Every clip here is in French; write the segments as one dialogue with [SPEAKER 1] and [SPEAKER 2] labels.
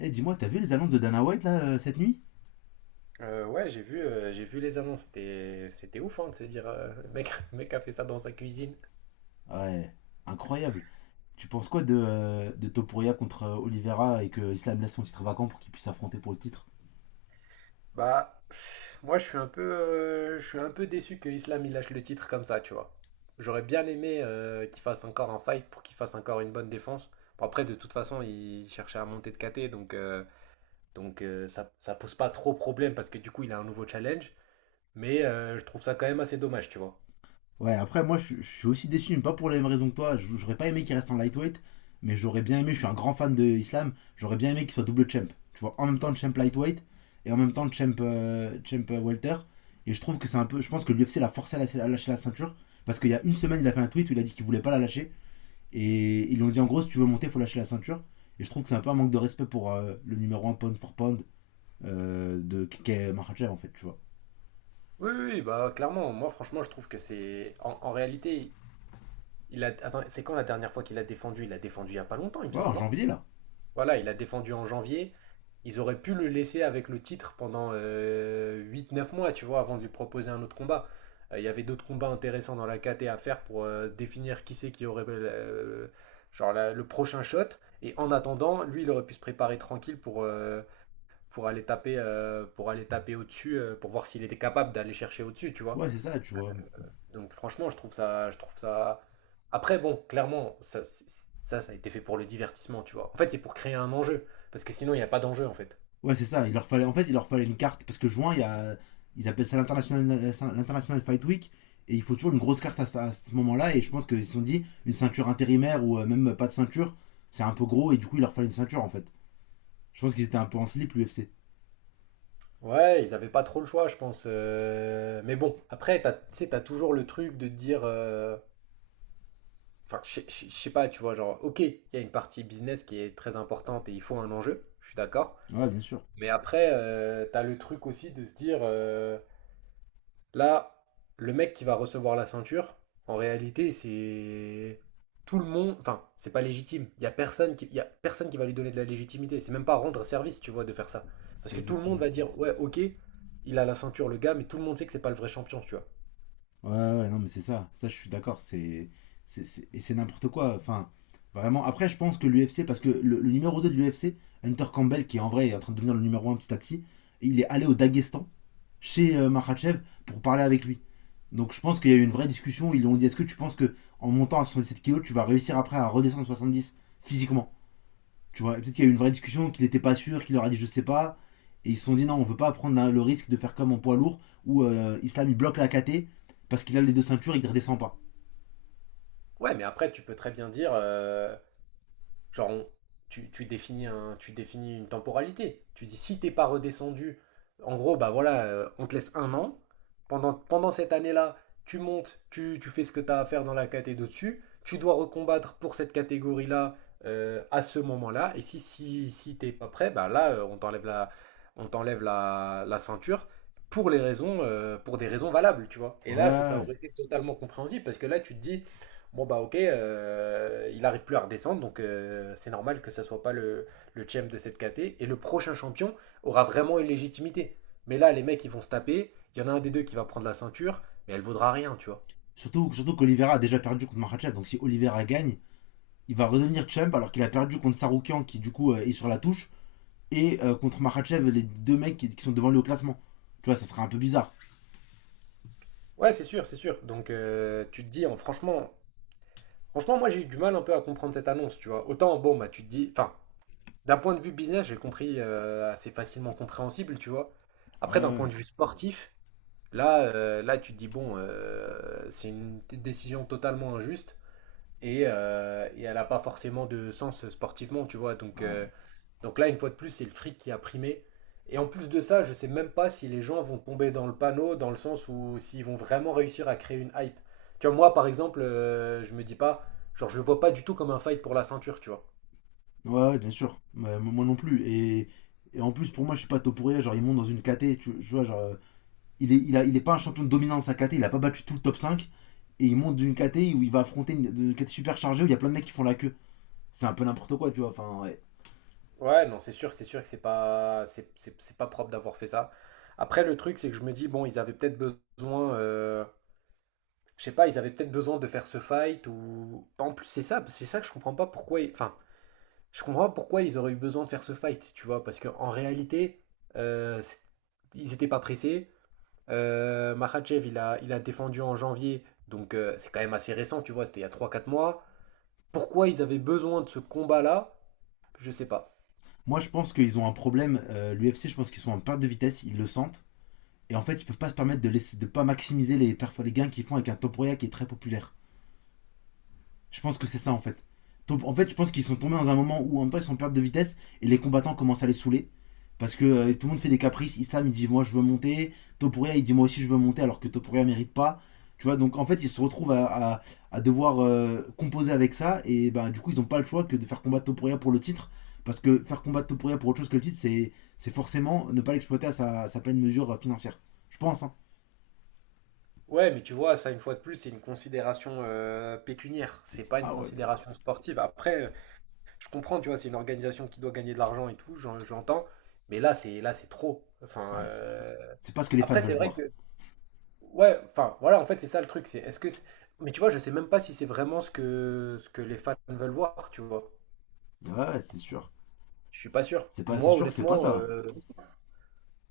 [SPEAKER 1] Eh, hey, dis-moi, t'as vu les annonces de Dana White là cette nuit?
[SPEAKER 2] Ouais, j'ai vu les annonces. C'était ouf, hein, de se dire, le mec a fait ça dans sa cuisine.
[SPEAKER 1] Ouais, incroyable. Tu penses quoi de Topuria contre Oliveira, et que Islam laisse son titre vacant pour qu'il puisse s'affronter pour le titre?
[SPEAKER 2] Bah, pff, moi, je suis un peu déçu que Islam il lâche le titre comme ça, tu vois. J'aurais bien aimé qu'il fasse encore un fight pour qu'il fasse encore une bonne défense. Bon, après, de toute façon, il cherchait à monter de KT, ça pose pas trop problème parce que du coup, il a un nouveau challenge. Mais je trouve ça quand même assez dommage, tu vois.
[SPEAKER 1] Ouais, après, moi je suis aussi déçu, mais pas pour les mêmes raisons que toi. J'aurais pas aimé qu'il reste en lightweight, mais j'aurais bien aimé, je suis un grand fan de Islam, j'aurais bien aimé qu'il soit double champ. Tu vois, en même temps champ lightweight et en même temps champ, champ welter. Et je trouve que c'est un peu. Je pense que l'UFC l'a forcé à lâcher la ceinture, parce qu'il y a une semaine, il a fait un tweet où il a dit qu'il voulait pas la lâcher. Et ils lui ont dit, en gros, si tu veux monter, il faut lâcher la ceinture. Et je trouve que c'est un peu un manque de respect pour le numéro un pound for pound de Kike Makhachev en fait, tu vois.
[SPEAKER 2] Oui, oui, oui, bah clairement, moi franchement je trouve que c'est, en réalité, attends, c'est quand la dernière fois qu'il a défendu? Il a défendu il n'y a pas longtemps, il me
[SPEAKER 1] Ouais, en
[SPEAKER 2] semble, non?
[SPEAKER 1] janvier là.
[SPEAKER 2] Voilà, il a défendu en janvier. Ils auraient pu le laisser avec le titre pendant 8, 9 mois, tu vois, avant de lui proposer un autre combat. Il y avait d'autres combats intéressants dans la KT à faire pour définir qui c'est qui aurait genre le prochain shot. Et en attendant, lui, il aurait pu se préparer tranquille pour aller taper au-dessus, pour voir s'il était capable d'aller chercher au-dessus, tu vois.
[SPEAKER 1] Ouais, c'est ça, tu vois.
[SPEAKER 2] Donc franchement, je trouve ça. Après, bon, clairement, ça a été fait pour le divertissement, tu vois. En fait, c'est pour créer un enjeu, parce que sinon, il n'y a pas d'enjeu, en fait.
[SPEAKER 1] Ouais, c'est ça. Il leur fallait, en fait, il leur fallait une carte, parce que juin, il y a, ils appellent ça l'international, l'international fight week, et il faut toujours une grosse carte à ce moment-là. Et je pense qu'ils se sont dit une ceinture intérimaire ou même pas de ceinture, c'est un peu gros, et du coup il leur fallait une ceinture en fait. Je pense qu'ils étaient un peu en slip, l'UFC.
[SPEAKER 2] Ouais, ils avaient pas trop le choix, je pense. Mais bon, après, tu sais, t'as toujours le truc de te dire, enfin, je sais pas, tu vois, genre, ok, il y a une partie business qui est très importante et il faut un enjeu, je suis d'accord.
[SPEAKER 1] Ouais, bien sûr.
[SPEAKER 2] Mais après, t'as le truc aussi de se dire, là, le mec qui va recevoir la ceinture, en réalité, c'est tout le monde. Enfin, c'est pas légitime. Il y a personne qui va lui donner de la légitimité. C'est même pas rendre service, tu vois, de faire ça. Parce
[SPEAKER 1] C'est
[SPEAKER 2] que tout le monde
[SPEAKER 1] exactement
[SPEAKER 2] va
[SPEAKER 1] ça.
[SPEAKER 2] dire, ouais, ok, il a la ceinture, le gars, mais tout le monde sait que c'est pas le vrai champion, tu vois.
[SPEAKER 1] Ouais, ouais, non, mais c'est ça. Ça, je suis d'accord. Et c'est n'importe quoi. Enfin, vraiment. Après, je pense que l'UFC, parce que le numéro 2 de l'UFC, Hunter Campbell, qui en vrai est en train de devenir le numéro un petit à petit, il est allé au Daghestan, chez Makhachev, pour parler avec lui. Donc, je pense qu'il y a eu une vraie discussion. Ils lui ont dit: est-ce que tu penses que, en montant à 7 kilos, tu vas réussir après à redescendre à 10 physiquement, tu vois? Et peut-être qu'il y a eu une vraie discussion, qu'il n'était pas sûr, qu'il leur a dit je sais pas. Et ils se sont dit non, on veut pas prendre le risque de faire comme en poids lourd où Islam il bloque la KT parce qu'il a les deux ceintures et il ne redescend pas.
[SPEAKER 2] Ouais, mais après, tu peux très bien dire, genre, tu définis tu définis une temporalité. Tu dis si t'es pas redescendu, en gros, bah voilà, on te laisse un an. Pendant cette année-là, tu montes, tu fais ce que tu as à faire dans la catégorie d'au-dessus. Tu dois recombattre pour cette catégorie-là à ce moment-là. Et si t'es pas prêt, bah là, on t'enlève la ceinture pour des raisons valables, tu vois. Et là, ça
[SPEAKER 1] Ouais.
[SPEAKER 2] aurait été totalement compréhensible parce que là, tu te dis, Bon bah ok, il arrive plus à redescendre, donc c'est normal que ça soit pas le champ de cette KT. Et le prochain champion aura vraiment une légitimité. Mais là, les mecs, ils vont se taper. Il y en a un des deux qui va prendre la ceinture, mais elle vaudra rien, tu vois.
[SPEAKER 1] Surtout, surtout qu'Olivera a déjà perdu contre Makhachev, donc si Olivera gagne, il va redevenir champ alors qu'il a perdu contre Saroukian, qui du coup est sur la touche, et contre Makhachev, les deux mecs qui sont devant lui au classement. Tu vois, ça serait un peu bizarre.
[SPEAKER 2] Ouais, c'est sûr, c'est sûr. Donc tu te dis, hein, franchement, franchement, moi j'ai eu du mal un peu à comprendre cette annonce, tu vois. Autant, bon, bah tu te dis, enfin, d'un point de vue business, j'ai compris, assez facilement compréhensible, tu vois.
[SPEAKER 1] Ouais,
[SPEAKER 2] Après, d'un point
[SPEAKER 1] ouais,
[SPEAKER 2] de vue sportif, là, tu te dis, bon, c'est une décision totalement injuste et elle n'a pas forcément de sens sportivement, tu vois. Donc, euh,
[SPEAKER 1] ouais.
[SPEAKER 2] donc là, une fois de plus, c'est le fric qui a primé. Et en plus de ça, je sais même pas si les gens vont tomber dans le panneau, dans le sens où s'ils vont vraiment réussir à créer une hype. Tu vois, moi, par exemple, je me dis pas, genre, je le vois pas du tout comme un fight pour la ceinture, tu vois.
[SPEAKER 1] Ouais, ouais, bien sûr. Ouais, moi non plus. Et en plus, pour moi, je suis pas Topuria, genre ils montent dans une KT, tu vois, genre. Il est pas un champion dominant de sa KT, il a pas battu tout le top cinq, et il monte d'une KT où il va affronter une KT super chargée où il y a plein de mecs qui font la queue. C'est un peu n'importe quoi, tu vois. Enfin, ouais.
[SPEAKER 2] Ouais, non, c'est sûr que c'est pas propre d'avoir fait ça. Après, le truc, c'est que je me dis, bon, ils avaient peut-être besoin, je sais pas, ils avaient peut-être besoin de faire ce fight ou. En plus, c'est ça que je comprends pas pourquoi. Enfin, je comprends pas pourquoi ils auraient eu besoin de faire ce fight, tu vois, parce qu'en réalité, euh, c'est- ils étaient pas pressés. Makhachev, il a défendu en janvier, donc c'est quand même assez récent, tu vois, c'était il y a 3 4 mois. Pourquoi ils avaient besoin de ce combat-là, je sais pas.
[SPEAKER 1] Moi, je pense qu'ils ont un problème. L'UFC, je pense qu'ils sont en perte de vitesse, ils le sentent. Et en fait, ils peuvent pas se permettre de laisser, de pas maximiser les gains qu'ils font avec un top roya qui est très populaire. Je pense que c'est ça, en fait. En fait, je pense qu'ils sont tombés dans un moment où, en même temps, ils sont en perte de vitesse et les combattants commencent à les saouler. Parce que tout le monde fait des caprices. Islam, il dit moi je veux monter. Topuria, il dit moi aussi je veux monter, alors que Topuria mérite pas. Tu vois, donc en fait, ils se retrouvent à devoir composer avec ça. Et ben, du coup, ils n'ont pas le choix que de faire combattre Topuria pour le titre. Parce que faire combattre Topuria pour autre chose que le titre, c'est forcément ne pas l'exploiter à sa pleine mesure financière. Je pense. Hein.
[SPEAKER 2] Ouais, mais tu vois, ça, une fois de plus, c'est une considération pécuniaire. C'est pas une
[SPEAKER 1] Ah ouais, mais
[SPEAKER 2] considération sportive. Après, je comprends, tu vois, c'est une organisation qui doit gagner de l'argent et tout, j'entends. Mais là, c'est trop. Enfin,
[SPEAKER 1] ouais, c'est trop. C'est pas ce que les fans
[SPEAKER 2] après,
[SPEAKER 1] veulent
[SPEAKER 2] c'est vrai
[SPEAKER 1] voir.
[SPEAKER 2] que, ouais, enfin, voilà, en fait, c'est ça le truc. C'est, est-ce que, c'est- Mais tu vois, je sais même pas si c'est vraiment ce que les fans veulent voir, tu vois.
[SPEAKER 1] Ouais, ouais, c'est sûr.
[SPEAKER 2] Je suis pas sûr.
[SPEAKER 1] C'est pas, c'est
[SPEAKER 2] Moi,
[SPEAKER 1] sûr que c'est pas
[SPEAKER 2] honnêtement,
[SPEAKER 1] ça.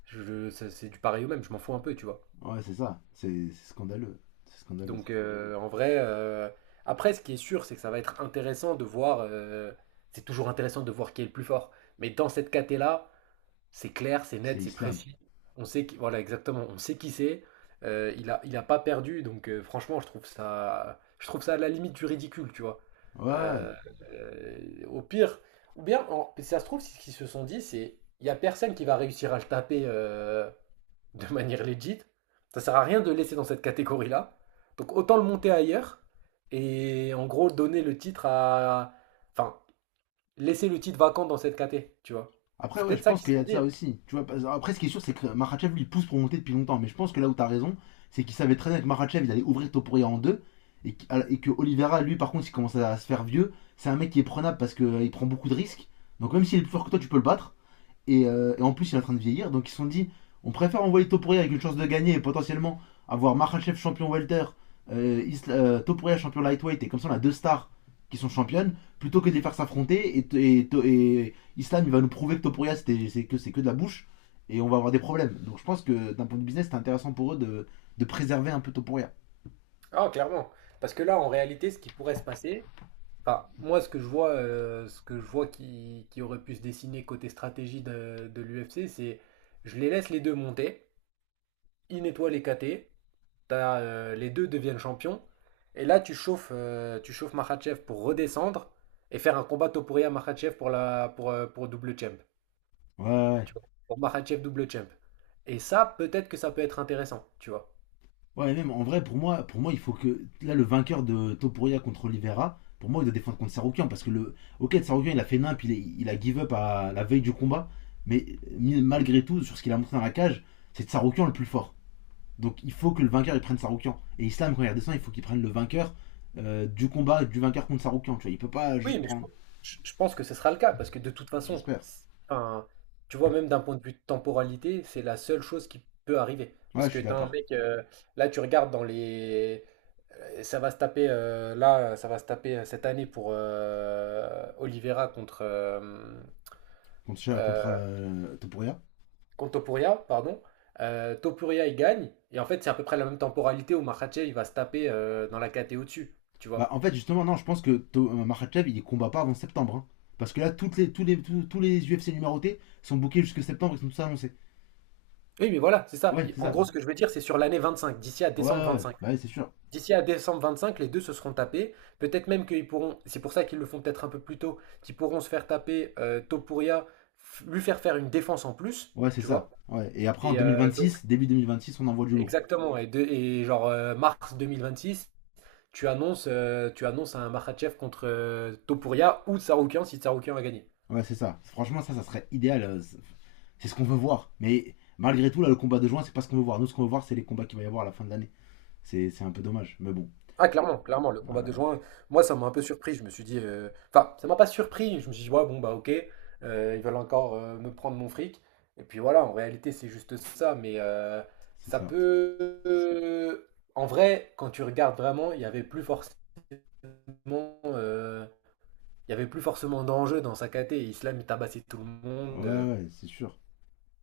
[SPEAKER 2] c'est du pareil au même. Je m'en fous un peu, tu vois.
[SPEAKER 1] Ouais, c'est ça. C'est scandaleux. C'est scandaleux.
[SPEAKER 2] Donc en vrai, après ce qui est sûr, c'est que ça va être intéressant de voir, c'est toujours intéressant de voir qui est le plus fort. Mais dans cette caté-là, c'est clair, c'est
[SPEAKER 1] C'est
[SPEAKER 2] net, c'est
[SPEAKER 1] Islam.
[SPEAKER 2] précis. On sait qui, voilà, exactement, on sait qui c'est. Il a pas perdu, donc franchement, je trouve ça à la limite du ridicule, tu vois.
[SPEAKER 1] Ouais.
[SPEAKER 2] Euh, Au pire, ou bien, ça se trouve, si ce qu'ils se sont dit, c'est, il y a personne qui va réussir à le taper de manière legit. Ça sert à rien de le laisser dans cette catégorie-là. Donc autant le monter ailleurs et en gros donner le titre à, enfin, laisser le titre vacant dans cette caté, tu vois.
[SPEAKER 1] Après,
[SPEAKER 2] C'est
[SPEAKER 1] ouais, je
[SPEAKER 2] peut-être ça
[SPEAKER 1] pense
[SPEAKER 2] qu'ils se
[SPEAKER 1] qu'il y
[SPEAKER 2] sont
[SPEAKER 1] a de
[SPEAKER 2] dit,
[SPEAKER 1] ça
[SPEAKER 2] hein.
[SPEAKER 1] aussi. Tu vois, parce- après, ce qui est sûr, c'est que Makhachev, lui, il pousse pour monter depuis longtemps. Mais je pense que là où t'as raison, c'est qu'il savait très bien que Makhachev, il allait ouvrir Topuria en deux. Et que Oliveira, lui, par contre, il commence à se faire vieux. C'est un mec qui est prenable parce qu'il prend beaucoup de risques. Donc, même s'il est plus fort que toi, tu peux le battre. Et en plus, il est en train de vieillir. Donc, ils se sont dit, on préfère envoyer Topuria avec une chance de gagner, et potentiellement avoir Makhachev champion welter, Topuria champion lightweight. Et comme ça, on a deux stars qui sont championnes plutôt que de les faire s'affronter. Et Islam, il va nous prouver que Topuria, c'est que de la bouche. Et on va avoir des problèmes. Donc, je pense que d'un point de business, c'est intéressant pour eux de préserver un peu Topuria.
[SPEAKER 2] Ah, clairement. Parce que là, en réalité, ce qui pourrait se passer, enfin, moi, ce que je vois qui aurait pu se dessiner côté stratégie de l'UFC, c'est je les laisse les deux monter, ils nettoient les KT, les deux deviennent champions, et là, tu chauffes Makhachev pour redescendre et faire un combat Topuria-Makhachev pour double champ.
[SPEAKER 1] Ouais, ouais.
[SPEAKER 2] Tu vois, pour Makhachev double champ. Et ça, peut-être que ça peut être intéressant, tu vois.
[SPEAKER 1] Ouais, même en vrai, pour moi, il faut que. Là, le vainqueur de Topuria contre Oliveira, pour moi, il doit défendre contre Saroukian. Parce que le. Ok, Saroukian, il a fait nimp, il a give up à la veille du combat. Mais malgré tout, sur ce qu'il a montré dans la cage, c'est Saroukian le plus fort. Donc il faut que le vainqueur, il prenne Saroukian. Et Islam, quand il redescend, il faut qu'il prenne le vainqueur du vainqueur contre Saroukian. Tu vois, il peut pas
[SPEAKER 2] Oui,
[SPEAKER 1] juste
[SPEAKER 2] mais je,
[SPEAKER 1] prendre.
[SPEAKER 2] pense je- pense que ce sera le cas, parce que de toute façon,
[SPEAKER 1] J'espère.
[SPEAKER 2] enfin, tu vois, même d'un point de vue de temporalité, c'est la seule chose qui peut arriver. Parce
[SPEAKER 1] Ouais, je
[SPEAKER 2] que
[SPEAKER 1] suis
[SPEAKER 2] t'as un
[SPEAKER 1] d'accord.
[SPEAKER 2] mec, là tu regardes dans les. Ça va se taper, ça va se taper cette année pour Oliveira
[SPEAKER 1] Contre, contre
[SPEAKER 2] euh,
[SPEAKER 1] Topuria.
[SPEAKER 2] contre Topuria, pardon. Topuria, il gagne, et en fait, c'est à peu près la même temporalité où Makhachev, il va se taper dans la KT au-dessus, tu
[SPEAKER 1] Bah,
[SPEAKER 2] vois.
[SPEAKER 1] en fait, justement, non, je pense que Makhachev, il combat pas avant septembre. Hein. Parce que là, toutes les, tous, tous les UFC numérotés sont bookés jusque septembre, ils sont tous annoncés.
[SPEAKER 2] Oui, mais voilà, c'est ça.
[SPEAKER 1] Ouais, c'est
[SPEAKER 2] En
[SPEAKER 1] ça.
[SPEAKER 2] gros, ce que je veux dire, c'est sur l'année 25, d'ici à
[SPEAKER 1] Ouais,
[SPEAKER 2] décembre
[SPEAKER 1] ouais, ouais,
[SPEAKER 2] 25.
[SPEAKER 1] bah ouais, c'est sûr.
[SPEAKER 2] D'ici à décembre 25 les deux se seront tapés. Peut-être même qu'ils pourront, c'est pour ça qu'ils le font peut-être un peu plus tôt, qu'ils pourront se faire taper Topuria, lui faire faire une défense en plus,
[SPEAKER 1] Ouais, c'est
[SPEAKER 2] tu vois.
[SPEAKER 1] ça. Ouais. Et après, en
[SPEAKER 2] Et donc,
[SPEAKER 1] 2026, début 2026, on envoie du lourd.
[SPEAKER 2] exactement. Et genre mars six tu annonces un Makhachev contre Topuria ou Tsaroukian si Tsaroukian va gagner.
[SPEAKER 1] Ouais, c'est ça. Franchement, ça serait idéal. C'est ce qu'on veut voir. Mais malgré tout, là, le combat de juin, c'est pas ce qu'on veut voir. Nous, ce qu'on veut voir, c'est les combats qu'il va y avoir à la fin de l'année. C'est un peu dommage. Mais bon,
[SPEAKER 2] Ah, clairement, clairement, le
[SPEAKER 1] euh,
[SPEAKER 2] combat de juin, moi, ça m'a un peu surpris. Je me suis dit, enfin, ça m'a pas surpris. Je me suis dit, ouais, bon, bah, ok, ils veulent encore me prendre mon fric. Et puis voilà, en réalité, c'est juste ça. Mais
[SPEAKER 1] c'est
[SPEAKER 2] ça
[SPEAKER 1] ça.
[SPEAKER 2] peut. En vrai, quand tu regardes vraiment, euh, il y avait plus forcément d'enjeu dans sa KT. Islam, il tabassait tout le
[SPEAKER 1] Ouais,
[SPEAKER 2] monde.
[SPEAKER 1] ouais, c'est sûr.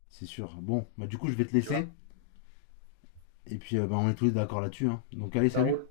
[SPEAKER 1] C'est sûr. Bon, bah du coup, je vais te
[SPEAKER 2] Tu vois,
[SPEAKER 1] laisser. Et puis, bah, on est tous d'accord là-dessus. Hein. Donc, allez,
[SPEAKER 2] ça
[SPEAKER 1] salut.
[SPEAKER 2] roule.